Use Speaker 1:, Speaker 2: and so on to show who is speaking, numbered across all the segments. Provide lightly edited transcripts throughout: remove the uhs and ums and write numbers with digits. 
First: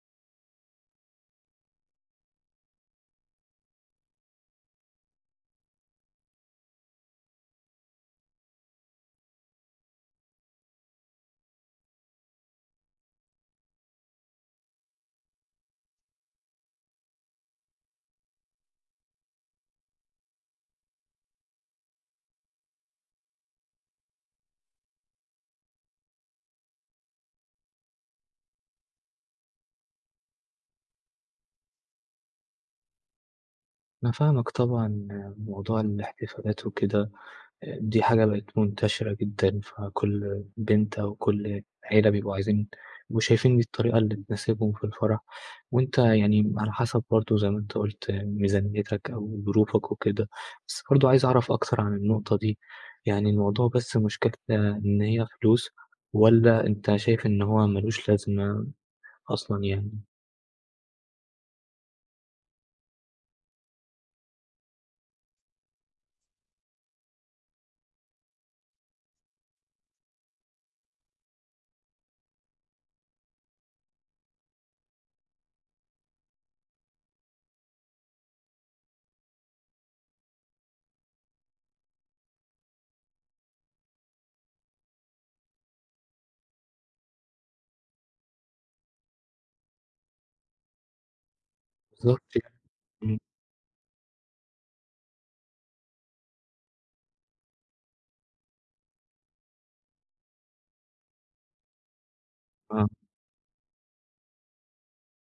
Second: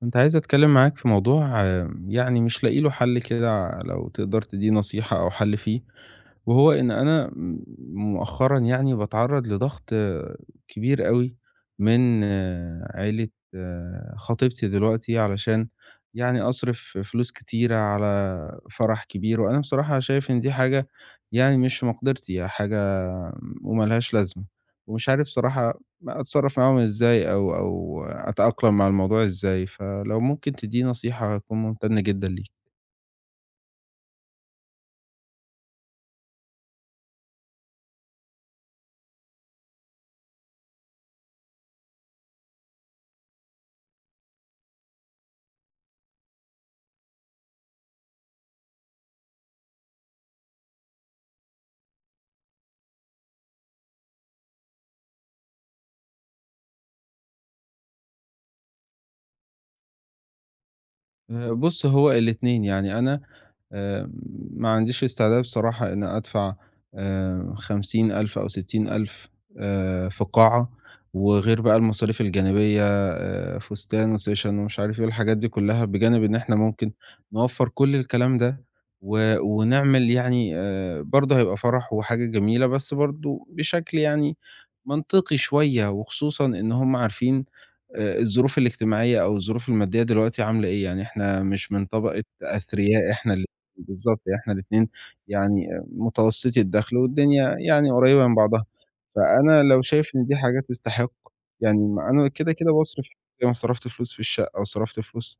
Speaker 1: كنت عايز أتكلم معاك في موضوع يعني مش لاقي له حل كده، لو تقدر تديني نصيحة أو حل فيه، وهو إن أنا مؤخرًا يعني باتعرّض لضغط كبير أوي من عيلة خطيبتي دلوقتي، علشان يعني أصرف فلوس كتيرة على فرح كبير. وأنا بصراحة شايف إن دي حاجة يعني مش في مقدرتي، يعني حاجة وما لهاش لازمة، ومش عارف بصراحة أتصرّف معاهم إزاي أو أتأقلم مع الموضوع إزاي. فلو ممكن تدّيني نصيحة هاكون ممتن جدًا ليك.
Speaker 2: أنا فاهمك طبعًا، موضوع الاحتفالات وكده دي حاجة بقت منتشرة جدًا، فكل بنت أو كل عيلة بيبقوا شايفين دي الطريقة اللي تناسبهم في الفرح، وأنت يعني على حسب برضه زي ما أنت قُلت ميزانيتك أو ظروفك وكده، بس برضه عايز أعرف أكتر عن النقطة دي، يعني الموضوع بس مشكلتنا إن هي فلوس والّا أنت شايف إن هو ما لوش لازمة أصلًا يعني؟
Speaker 1: بُص، هو الاتنين. يعني أنا آآ ما عنديش استعداد بصراحة إن أدفع 50,000 أو 60,000 في قاعة، وغير بقى المصاريف الجانبية، فستان وsession ومش عارف إيه والحاجات دي كلّها، بجانب إن إحنا ممكن نوفّر كل الكلام ده و ونعمل. يعني برضه هيبقى فرح وحاجة جميلة، بس برضه بشكل يعني منطقي شوية، وخصوصًا إن هُم عارفين الظروف الاجتماعية أو الظروف المادية دلوقتي عاملة إيه. يعني إحنا مش من طبقة
Speaker 2: بالضبط يعني،
Speaker 1: أثرياء،
Speaker 2: إمم،
Speaker 1: إحنا بالضبط. إحنا الاتنين يعني متوسطي الدخل، والدنيا يعني قريبة من بعضها. فأنا لو شايف إن دي حاجة تستحق، يعني، ما أنا كده
Speaker 2: آه،
Speaker 1: باصرف، زي ما صرفت فلوس في الشقة وصرفت فلوس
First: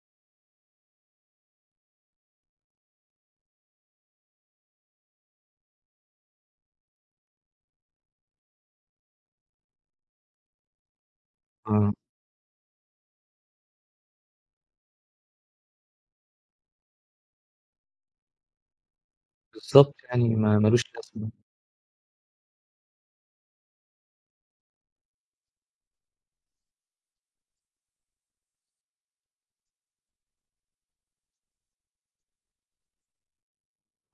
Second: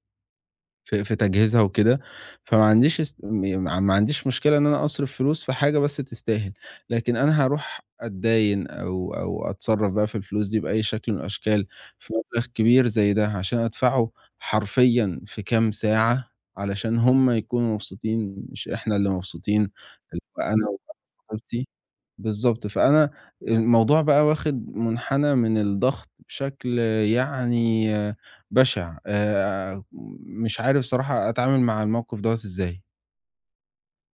Speaker 1: في تجهيزها وكده. فما عنديش است م ما عنديش مشكلة إن أنا أصرف فلوس في حاجة بس تستاهل، لكن أنا هاروح أتداين أو أتصرّف بقى في الفلوس دي بأي شكل من الأشكال
Speaker 2: آه،
Speaker 1: في مبلغ كبير زي ده، عشان أدفعه حرفيًا في كام ساعة، علشان هم يكونوا مبسوطين مش إحنا اللي مبسوطين،
Speaker 2: بالضبط
Speaker 1: اللي
Speaker 2: يعني
Speaker 1: هو
Speaker 2: ما
Speaker 1: أنا
Speaker 2: ما لوش لازمة.
Speaker 1: وخطيبتي. بالضبط. فأنا الموضوع بقى واخد منحنى من الضغط بشكل يعني بشع. مش عارف صراحة أتعامل مع الموقف دوّة إزاي.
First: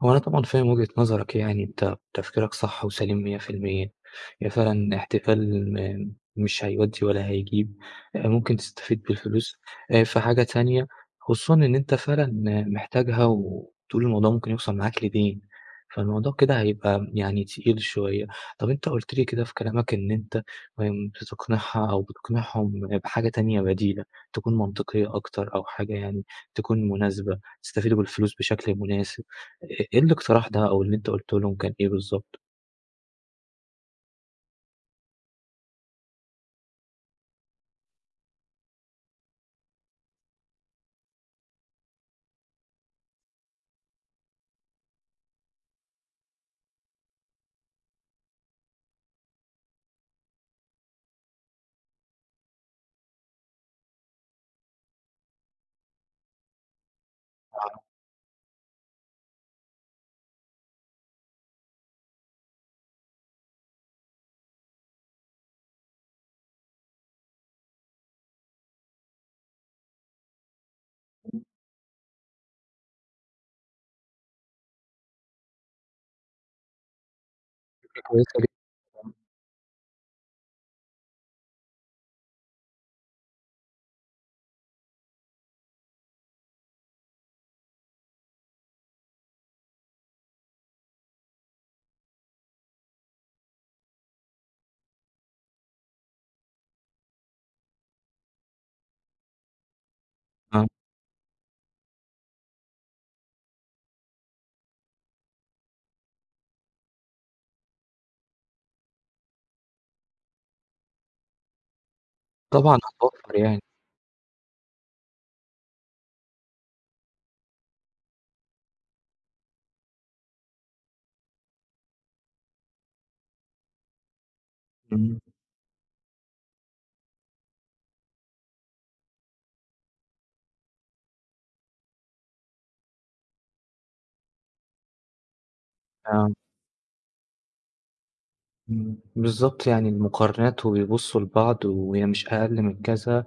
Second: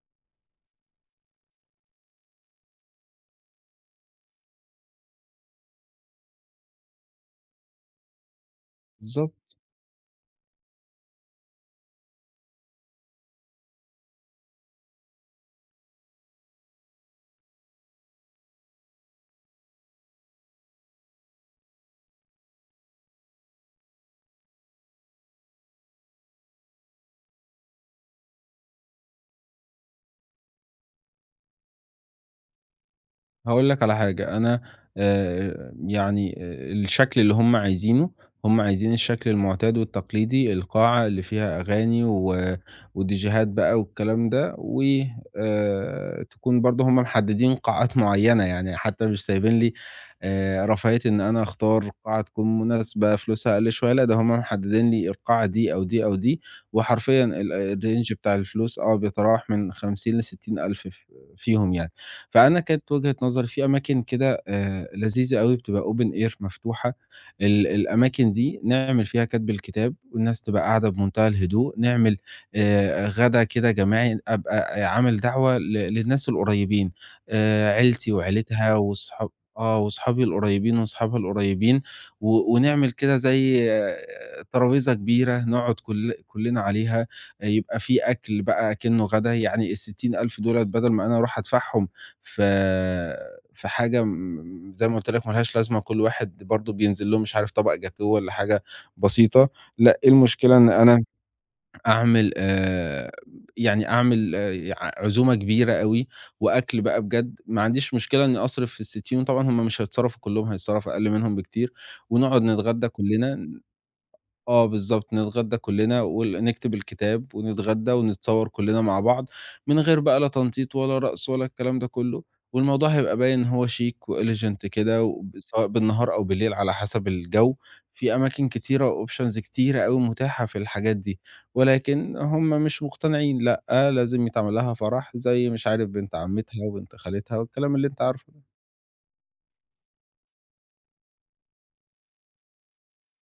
Speaker 2: هو أنا طبعًا فاهم وجهة نظرك يعني، أنت تفكيرك صح وسليم 100%، هي فعلًا احتفال مش هيودّي ولا هيجيب، ممكن تستفيد
Speaker 1: بالضبط.
Speaker 2: بالفلوس في حاجة تانية، خصوصًا إن أنت فعلًا محتاجها وبتقول الموضوع ممكن يوصل معاك لدين، فالموضوع كده هيبقى يعني تقيل شوية. طب أنت قُلت لي كده في كلامك إن أنت بتقنعها أو بتقنعهم بحاجة تانية بديلة، تكون منطقية أكتر أو حاجة يعني تكون مناسبة، تستفيدوا بالفلوس بشكل مناسب. إ إيه الاقتراح ده أو اللي أنت قُلته لهم كان إيه بالضبط؟
Speaker 1: هاقول لك على حاجة. أنا يعني الشكل اللي هم عايزينه، هم عايزين الشكل المعتاد والتقليدي، القاعة اللي فيها أغاني وديجيهات بقى والكلام ده، و تكون برضه هم محددين قاعات معيّنة. يعني حتى مش سايبين لي رفاهية إن أنا أختار قاعة تكون مناسبة فلوسها أقل شوية، لأ ده هم محددين لي القاعة دي أو دي أو دي، وحرفيًا الrange بتاع الفلوس بيتراوح من 50 ل60 ألف، فيهم يعني. فأنا كانت وجهة نظري في أماكن كده لذيذة أوي، بتبقى open air مفتوحة. الأماكن دي نعمل فيها كَتْب الكتاب والناس تبقى قاعدة بمنتهى الهدوء، نعمل غدا كده جماعي، أبقى عامل دعوة للناس القريبين،
Speaker 2: فكرة
Speaker 1: عيلتي
Speaker 2: كويسة جدًا.
Speaker 1: وعيلتها وصحابي القريبين وصحابها القريبين، و ونعمل كده زي ترابيزة كبيرة نقعد كل كلنا عليها، يبقى في أكل بقى أكنه غدا. يعني ال60.000 دُولة بدل ما أنا أروح أدفعهم ف في حاجة، زي ما قُلت لك، ما لهاش لازمة. كل واحد برضه بينزل له مش عارف طبق جاتوه والّا حاجة بسيطة. لأ، إيه المشكلة
Speaker 2: آه،
Speaker 1: إن أنا أعمل يعني أعمل ع عزومة كبيرة أوي وأكل بقى بجد. ما عنديش مشكلة إني أصرف في الـ60، وطبعًا هُم مش هيتصرفوا كلّهم، هيتصرف أقل منهم بكتير، ونقعد
Speaker 2: طبعًا
Speaker 1: نتغدى
Speaker 2: هتوفّر
Speaker 1: كلّنا.
Speaker 2: يعني،
Speaker 1: آه، بالضبط. نتغدّى كُلّنا وال نكتب الكتاب ونتغدّى ونتصوّر كُلّنا مع بعض، من غير بقى لا تنطيط ولا رقص ولا الكلام ده كُلّه، والموضوع هيبقى باين إن هو شيك وelegant كده،
Speaker 2: إمم،
Speaker 1: وب سواء بالنهار أو بالليل على حسب الجَو. في أماكن كتيرة وoptions كتيرة أوي متاحة في الحاجات دي. ولكن هم مش مقتنعين، لأ، آه لازم يتعمل لها فرح زي مش عارف بنت
Speaker 2: آه،
Speaker 1: عمّتها وبنت خالتها والكلام اللي أنت عارفه ده.
Speaker 2: إمم. بالضبط يعني المقارنات وبيبصوا لبعض وهي مش أقل من كذا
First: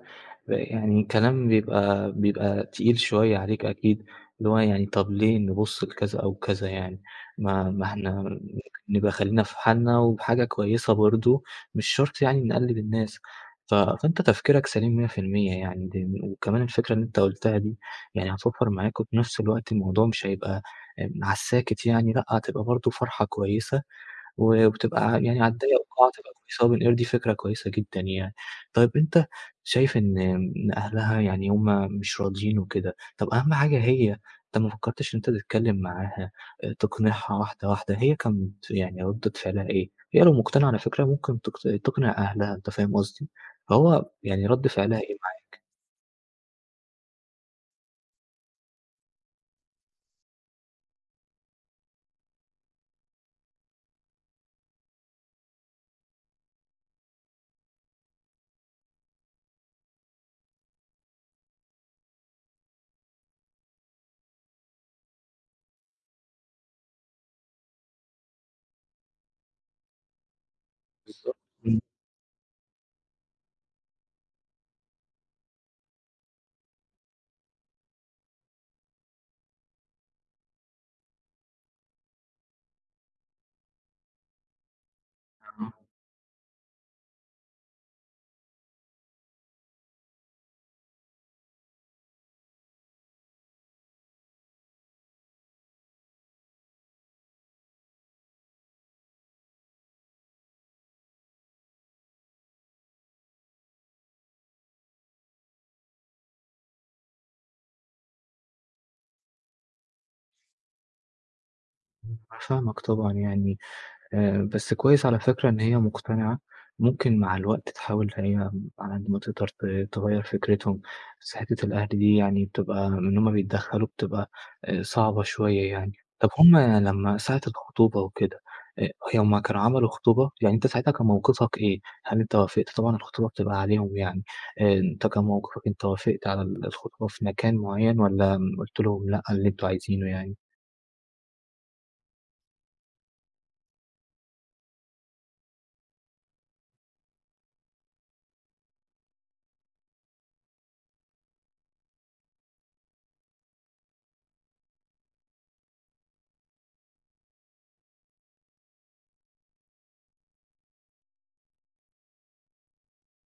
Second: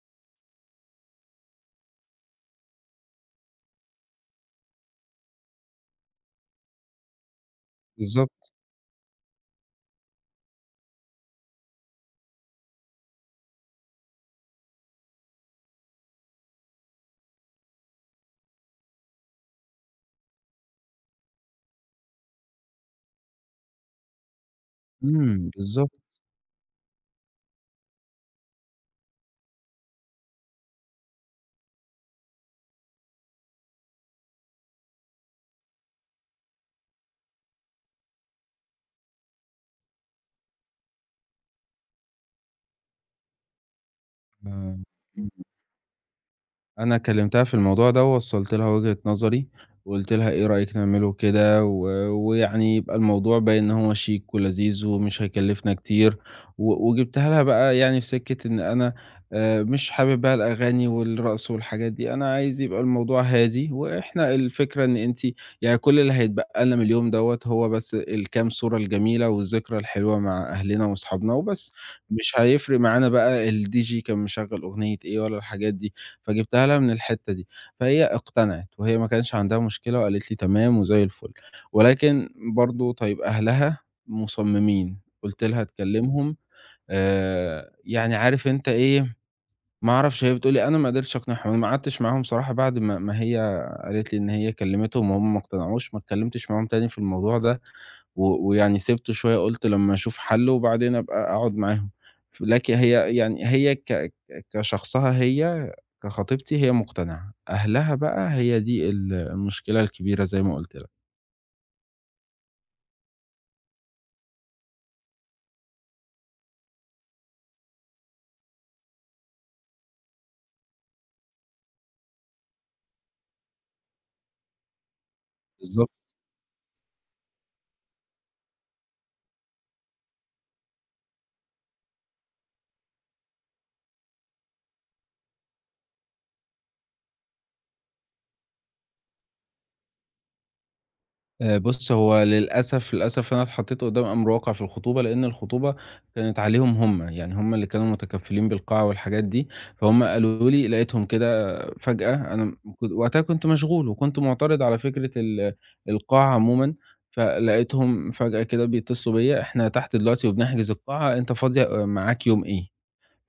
Speaker 2: يعني كلام بيبقى تقيل شوية عليك أكيد، اللي هو يعني طَب ليه نبُص لكذا أو كذا يعني، ما إحنا
Speaker 1: بالضبط.
Speaker 2: ممكن نبقى خلّينا في حالنا وبحاجة كويسة برضه، مش شرط يعني نقلِّد الناس، فأنت تفكيرك سليم 100% يعني دي وكمان الفكرة اللي أنت قُلتها دي يعني هتوفّر معاك وفي نفس الوقت الموضوع مش هيبقى على الساكت يعني لأ، هتبقى برضه فرحة كويسة وبتبقى يعني
Speaker 1: إمم.
Speaker 2: على الضيّق
Speaker 1: بالضبط.
Speaker 2: والقاعة تبقى كويسة وبالقِير دي فكرة كويسة جدًا يعني. طيب أنت شايف إن أهلها يعني هُم مش راضيين وكده، طب أهم حاجة هي أنت ما فكّرتش إن أنت تتكلّم معاها، تقنعها واحدة، واحدة، هي كانت يعني ردّة فعلها إيه؟ هي لو مقتنعة على فكرة ممكن تقنع أهلها أنت فاهم قصدي؟ فهو يعني رَد
Speaker 1: آه.
Speaker 2: فعلها إيه معاك
Speaker 1: أنا كلمتها في الموضوع ده، ووصّلت لها وجهة نظري، وقُلت لها إيه رأيِك نعمله كده، و ويعني يبقى الموضوع باين إن هو شيك ولذيذ ومش هيكلّفنا كتير، وجِبتها لها بقى يعني في سكة إن أنا مش حابب بقى الأغاني والرقص والحاجات دي، أنا عايز يبقى الموضوع هادي. وإحنا الفكرة إن أنتِ يعني كل اللي هيتبقى لنا من اليوم دوّة هو بس الكام صورة الجميلة والذكرى الحلوة مع أهلنا وأصحابنا
Speaker 2: بالضبط؟
Speaker 1: وبس،
Speaker 2: إمم،
Speaker 1: مش هيفرق معانا بقى الDJ كان مشغّل أغنية إيه ولا الحاجات دي. فجِبتها لها من الحتّة دي، فهي اقتنعِت وهي ما كانش عندها مشكلة وقالت لي تمام وزي الفل. ولكن برضه طيب أهلها مصممين. قُلت لها تكلّمهم يعني عارف أنت إيه، ما أعرفش، هي بتقول لي أنا ما قدرتش أقنعهم. أنا ما قعدتش معاهم صراحة بعد ما هي قالت لي إن هي كلّمتهم وهُم ما اقتنعوش، ما اتكلّمتش معاهم تاني في الموضوع ده. و ويعني سِبته شوية، قُلت لمّا أشوف حَل وبعدين أبقى أقعد معاهم. لكن هي يعني هي ك ك كشخصها هي، كخطيبتي هي مقتنعة، أهلها بقى هي دي المشكلة الكبيرة زي ما قُلت لك.
Speaker 2: أنا فاهمك طبعًا يعني. بس كويس على فكرة إن هي مقتنعة، ممكن مع الوقت تحاول هي على قد ما تقدر تغيّر فكرتهم، بس حتّة الأهل دي يعني بتبقى إن هُم بيتدخّلوا بتبقى صعبة شوية يعني.
Speaker 1: بالضبط.
Speaker 2: طب هُم لمّا ساعة الخطوبة وكده، هُم كانوا عملوا خطوبة؟ يعني أنت ساعتها كان موقفك إيه؟ هل أنت وافقت؟ طبعًا الخطوبة بتبقى عليهم يعني، أنت كان موقفك أنت وافقت على الخطوبة في مكان معيّن والّا قُلت لهم لأ اللي أنتم عايزينه يعني؟
Speaker 1: بُص، هو للأسف، للأسف أنا اتحطيت قدّام أمر واقع في الخطوبة، لإن الخطوبة كانت عليهم هم. يعني هم اللي كانوا متكفّلين بالقاعة والحاجات دي، فهُم قالوا لي لقيتهم كده فجأة. أنا م كن وقتها كنت مشغول وكنت مُعترض على فكرة القاعة عمومًا. فلقيتهم فجأة كده بيتصلوا بيّا: "إحنا تحت دلوقتي وبنحجز القاعة، أنت فاضي معاك يوم إيه؟"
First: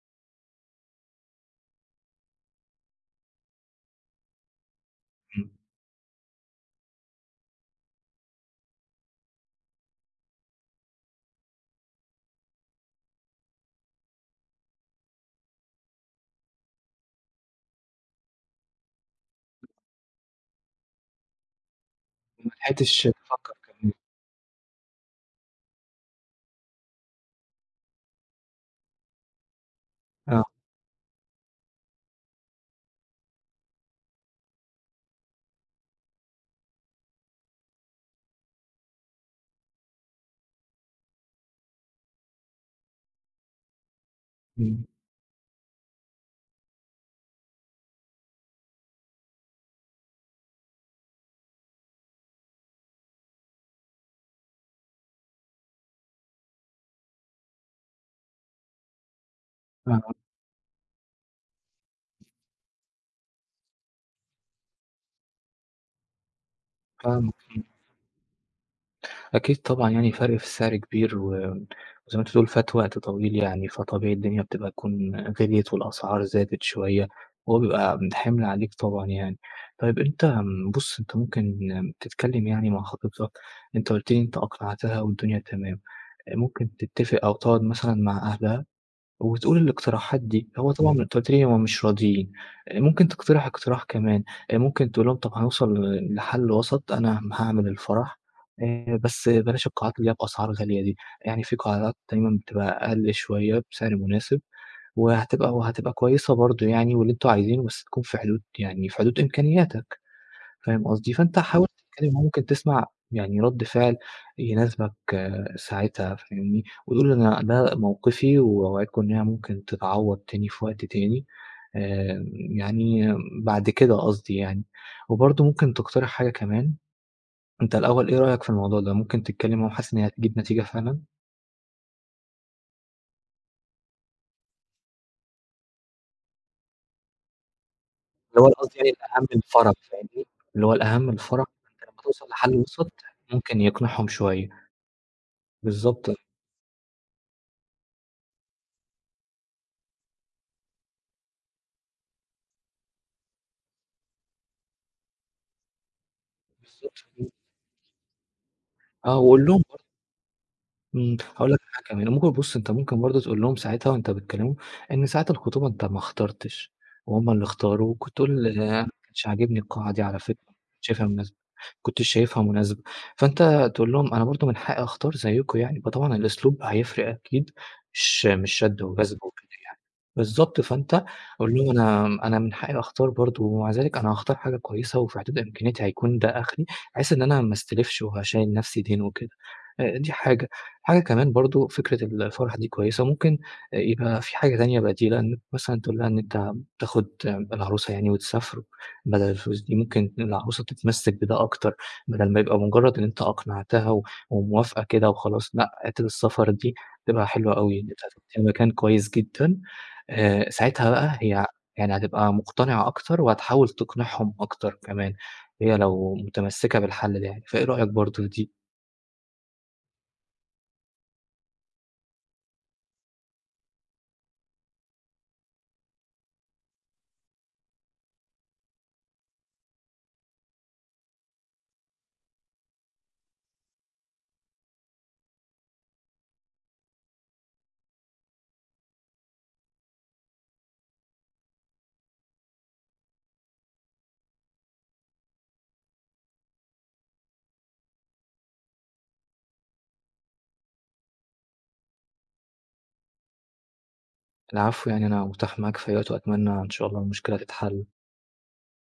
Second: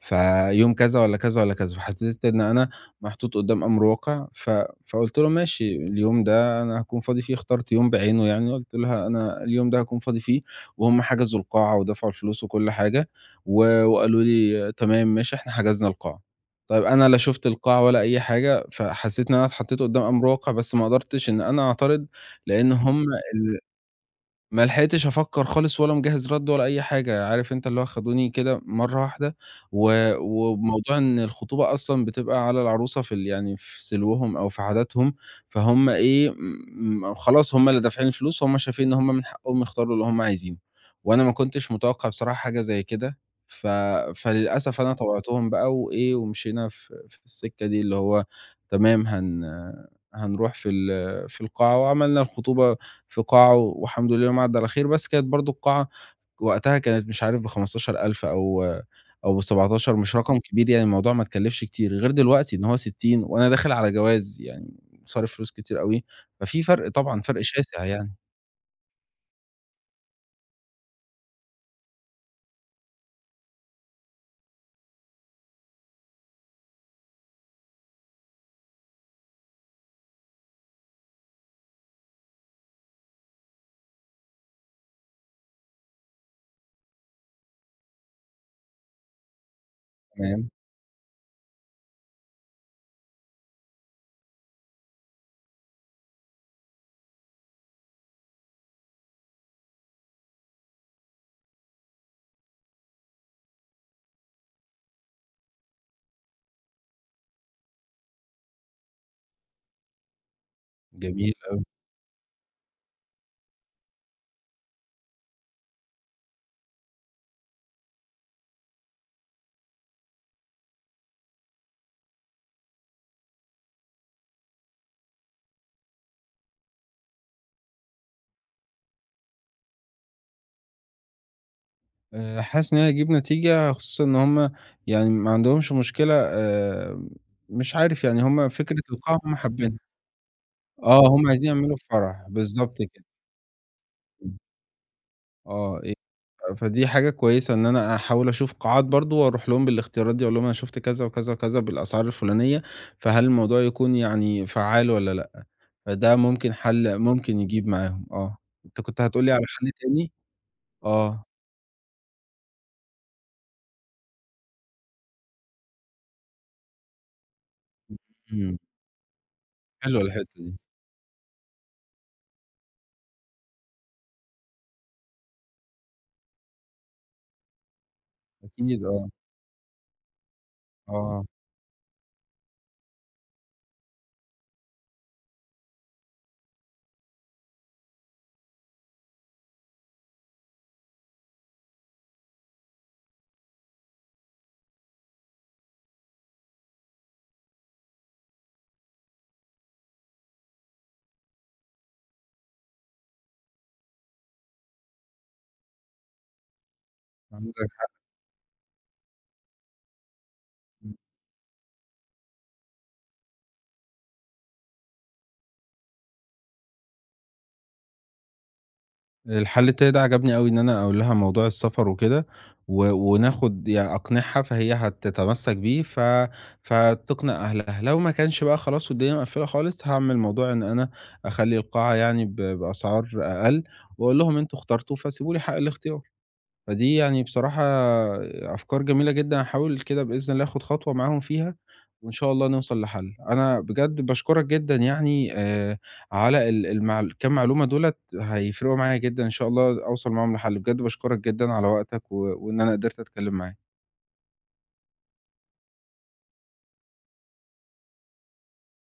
Speaker 1: فيوم كذا والّا كذا والّا كذا، فحسيت إن أنا محطوط قدّام أمر واقع، فقُلت له:
Speaker 2: إمم،
Speaker 1: "ماشي، اليوم ده أنا هاكون فاضي فيه." اخترت يوم بعينه يعني، قُلت لها: "أنا اليوم ده هاكون فاضي فيه." وهُم حجزوا القاعة ودفعوا الفلوس وكل حاجة، وقالوا لي: "تمام ماشي، إحنا حجزنا القاعة." طيب أنا لا شُفت القاعة ولا أي حاجة، فحسيت إن أنا اتحطيت قدّام أمر واقع، بس ما قدرتش إن أنا أعترض،
Speaker 2: ما
Speaker 1: لإن هُم
Speaker 2: لحقتش تفكّر
Speaker 1: ال
Speaker 2: كمان.
Speaker 1: ما لحقتش أفكّر خالص ولا مجهّز رَد ولا أي حاجة. عارف أنت، اللي هو خدوني كده مرّة واحدة، و
Speaker 2: آه،
Speaker 1: وموضوع إن الخطوبة أصلًا بتبقى على العروسة في يعني في سلوهم أو في عاداتهم، فهُم إيه خلاص هُم اللي دافعين الفلوس، فهُم شايفين إن هُم من حقهم يختاروا اللي هُم عايزينه، وأنا ما كنتش متوقّع بصراحة حاجة زي كده. ف فللأسف
Speaker 2: إمم،
Speaker 1: أنا طوعتهم بقى وإيه ومشينا في السكة دي اللي هو تمام. هنروح في في القاعة وعملنا الخطوبة في قاعة، والحمد لله يوم عدّى على خير. بس كانت برضه القاعة وقتها كانت مش عارف ب15.000 أو ب17،
Speaker 2: آه.
Speaker 1: مش رقم كبير يعني، الموضوع ما اتكلّفش كتير، غير دلوقتي إن هو 60 وأنا داخل على جواز، يعني صارف فلوس كتير أوي. ففي فرق، طبعًا
Speaker 2: فاهمك،
Speaker 1: فرق
Speaker 2: إمم.
Speaker 1: شاسع يعني.
Speaker 2: أكيد طبعًا يعني فرق في السعر كبير وزي ما أنت بتقول فات وقت طويل يعني، فطبيعي الدنيا بتبقى تكون غليت والأسعار زادت شوية، وهو بيبقى حِمل عليك طبعًا يعني. طيب أنت بُص أنت ممكن تتكلم يعني مع خطيبتك، أنت قُلت لي أنت أقنعتها والدنيا تمام، ممكن تتفق أو تقعد مثلًا مع أهلها وتقول الاقتراحات دي،
Speaker 1: تمام،
Speaker 2: هو طبعًا أنت قُلت لي هم مش راضيين، ممكن تقترح اقتراح كمان، ممكن تقول لهم طَب هنوصل لحل وسط، أنا هاعمل الفرح بس بلاش القاعات اللي هي بأسعار غالية دي، يعني في قاعات دايمًا بتبقى أقل شوية بسعر مناسب، وهتبقى كويسة برضه يعني واللي أنتم عايزينه، بس تكون في حدود يعني في حدود إمكانياتك. فاهم قصدي،
Speaker 1: جميل
Speaker 2: فأنت
Speaker 1: أوي.
Speaker 2: حاول تتكلم ممكن تسمع يعني رد فعل يناسبك آه، ساعتها فاهمني، وتقول أنا ده موقفي وأوعدكم إنها ممكن تتعوّض تاني في وقت تاني، يعني بعد كده قصدي يعني. وبرضه ممكن تقترح حاجة كمان، أنت الأول إيه رأيك في الموضوع ده، ممكن تتكلم معاهم حاسس إن هي هتجيب نتيجة فعلًا؟
Speaker 1: حاسس إن هي هتجيب نتيجة، خصوصًا إن هُم يعني ما عندهمش مشكلة. مش عارف يعني،
Speaker 2: اللي
Speaker 1: هُم
Speaker 2: هو قصدي
Speaker 1: فكرة
Speaker 2: يعني
Speaker 1: القاعة
Speaker 2: الأهم
Speaker 1: هُم
Speaker 2: الفَرَج
Speaker 1: حابينها.
Speaker 2: فاهمني، اللي هو
Speaker 1: آه،
Speaker 2: الأهم
Speaker 1: هُم
Speaker 2: الفَرَج،
Speaker 1: عايزين يعملوا
Speaker 2: أنت لمّا
Speaker 1: فرح،
Speaker 2: توصل لحل
Speaker 1: بالضبط
Speaker 2: وسط
Speaker 1: كده.
Speaker 2: ممكن يقنعهم
Speaker 1: إمم.
Speaker 2: شوية.
Speaker 1: آه.
Speaker 2: بالضبط،
Speaker 1: فدي حاجة كويسة إن أنا أحاول أشوف قاعات برضه وأروح لهم بالاختيارات دي، أقول لهم أنا شُفت كذا، وكذا، وكذا بالأسعار الفلانية، فهل الموضوع يكون يعني فعّال والّا لأ؟ فده ممكن حل
Speaker 2: بالضبط.
Speaker 1: ممكن يجيب معاهم، آه. أنت كنت
Speaker 2: آه،
Speaker 1: هتقول لي على
Speaker 2: وقُل لهم
Speaker 1: حل تاني؟ آه.
Speaker 2: هاقول لك حاجة كمان، ممكن بُص أنت ممكن برضه تقول لهم ساعتها وأنت بتكلمهم، إن ساعة الخطوبة أنت ما اخترتش، وهُم اللي اختاروا، وكنت تقول
Speaker 1: إمم.
Speaker 2: أنا ما كانش عاجبني القاعة
Speaker 1: حلوة
Speaker 2: دي على
Speaker 1: الحتّة
Speaker 2: فكرة، ما
Speaker 1: دي.
Speaker 2: كنتش شايفها مناسبة ما كنتش شايفها مناسبة، فأنت تقول لهم أنا برضه من حقي أختار زيكم يعني، فطبعًا الأسلوب هيفرق أكيد، مش شد
Speaker 1: أكيد آه.
Speaker 2: وجذب وكده يعني، بالضبط، فأنت
Speaker 1: آه.
Speaker 2: قُل لهم أنا من حقي أختار برضه، ومع ذلك أنا هاختار حاجة كويسة وفي حدود إمكانياتي هيكون ده آخري، بحيث إن أنا ما استلفش وهاشيل نفسي دين وكده، دي حاجة. حاجة كمان برضه فكرة الفرح دي كويسة، ممكن يبقى في حاجة تانية بديلة، إنك مثلًا تقول لها إن أنت تاخد العروسة يعني وتسافروا بدل الفلوس دي، ممكن العروسة تتمسّك بده أكتر، بدل ما يبقى مجرد إن أنت أقنعتها وموافقة كده وخلاص، لأ، حتّة السفر دي تبقى حلوة
Speaker 1: عندك
Speaker 2: أوي، إن أنت هتوديها مكان كويس جدًا،
Speaker 1: حق.
Speaker 2: ساعتها بقى هي يعني هتبقى مقتنعة أكتر وهتحاول تقنعهم أكتر كمان، هي لو متمسّكة بالحل ده يعني، فإيه رأيك برضه في دي؟
Speaker 1: الحل التاني ده عجبني أوي، إن أنا أقول لها موضوع السفر وكده، وناخد يعني، أقنعها فهي هتتمسّك بيه، فتقنع أهلها. لو ما كانش بقى خلاص والدنيا مقفلة خالص، هاعمل موضوع إن أنا أخلّي القاعة يعني بأسعار أقل، وأقول لهم أنتم اخترتوا فسيبوا لي حق الاختيار. فدي يعني بصراحة أفكار جميلة جدًا. هاحاول كده بإذن الله آخد خطوة معاهم فيها، وإن شاء الله نوصل لحل. أنا بجد باشكرك جدًا يعني على ال المع الكام معلومة دُولة، هيفرقوا معايا جدًا. إن شاء الله أوصل معاهم لحل. بجد باشكرك جدًا على وقتك، وإن أنا قدرت أتكلم معاك.
Speaker 2: العفو يعني أنا متاح معاك في أي وقت وأتمنى إن شاء الله المشكلة تتحل.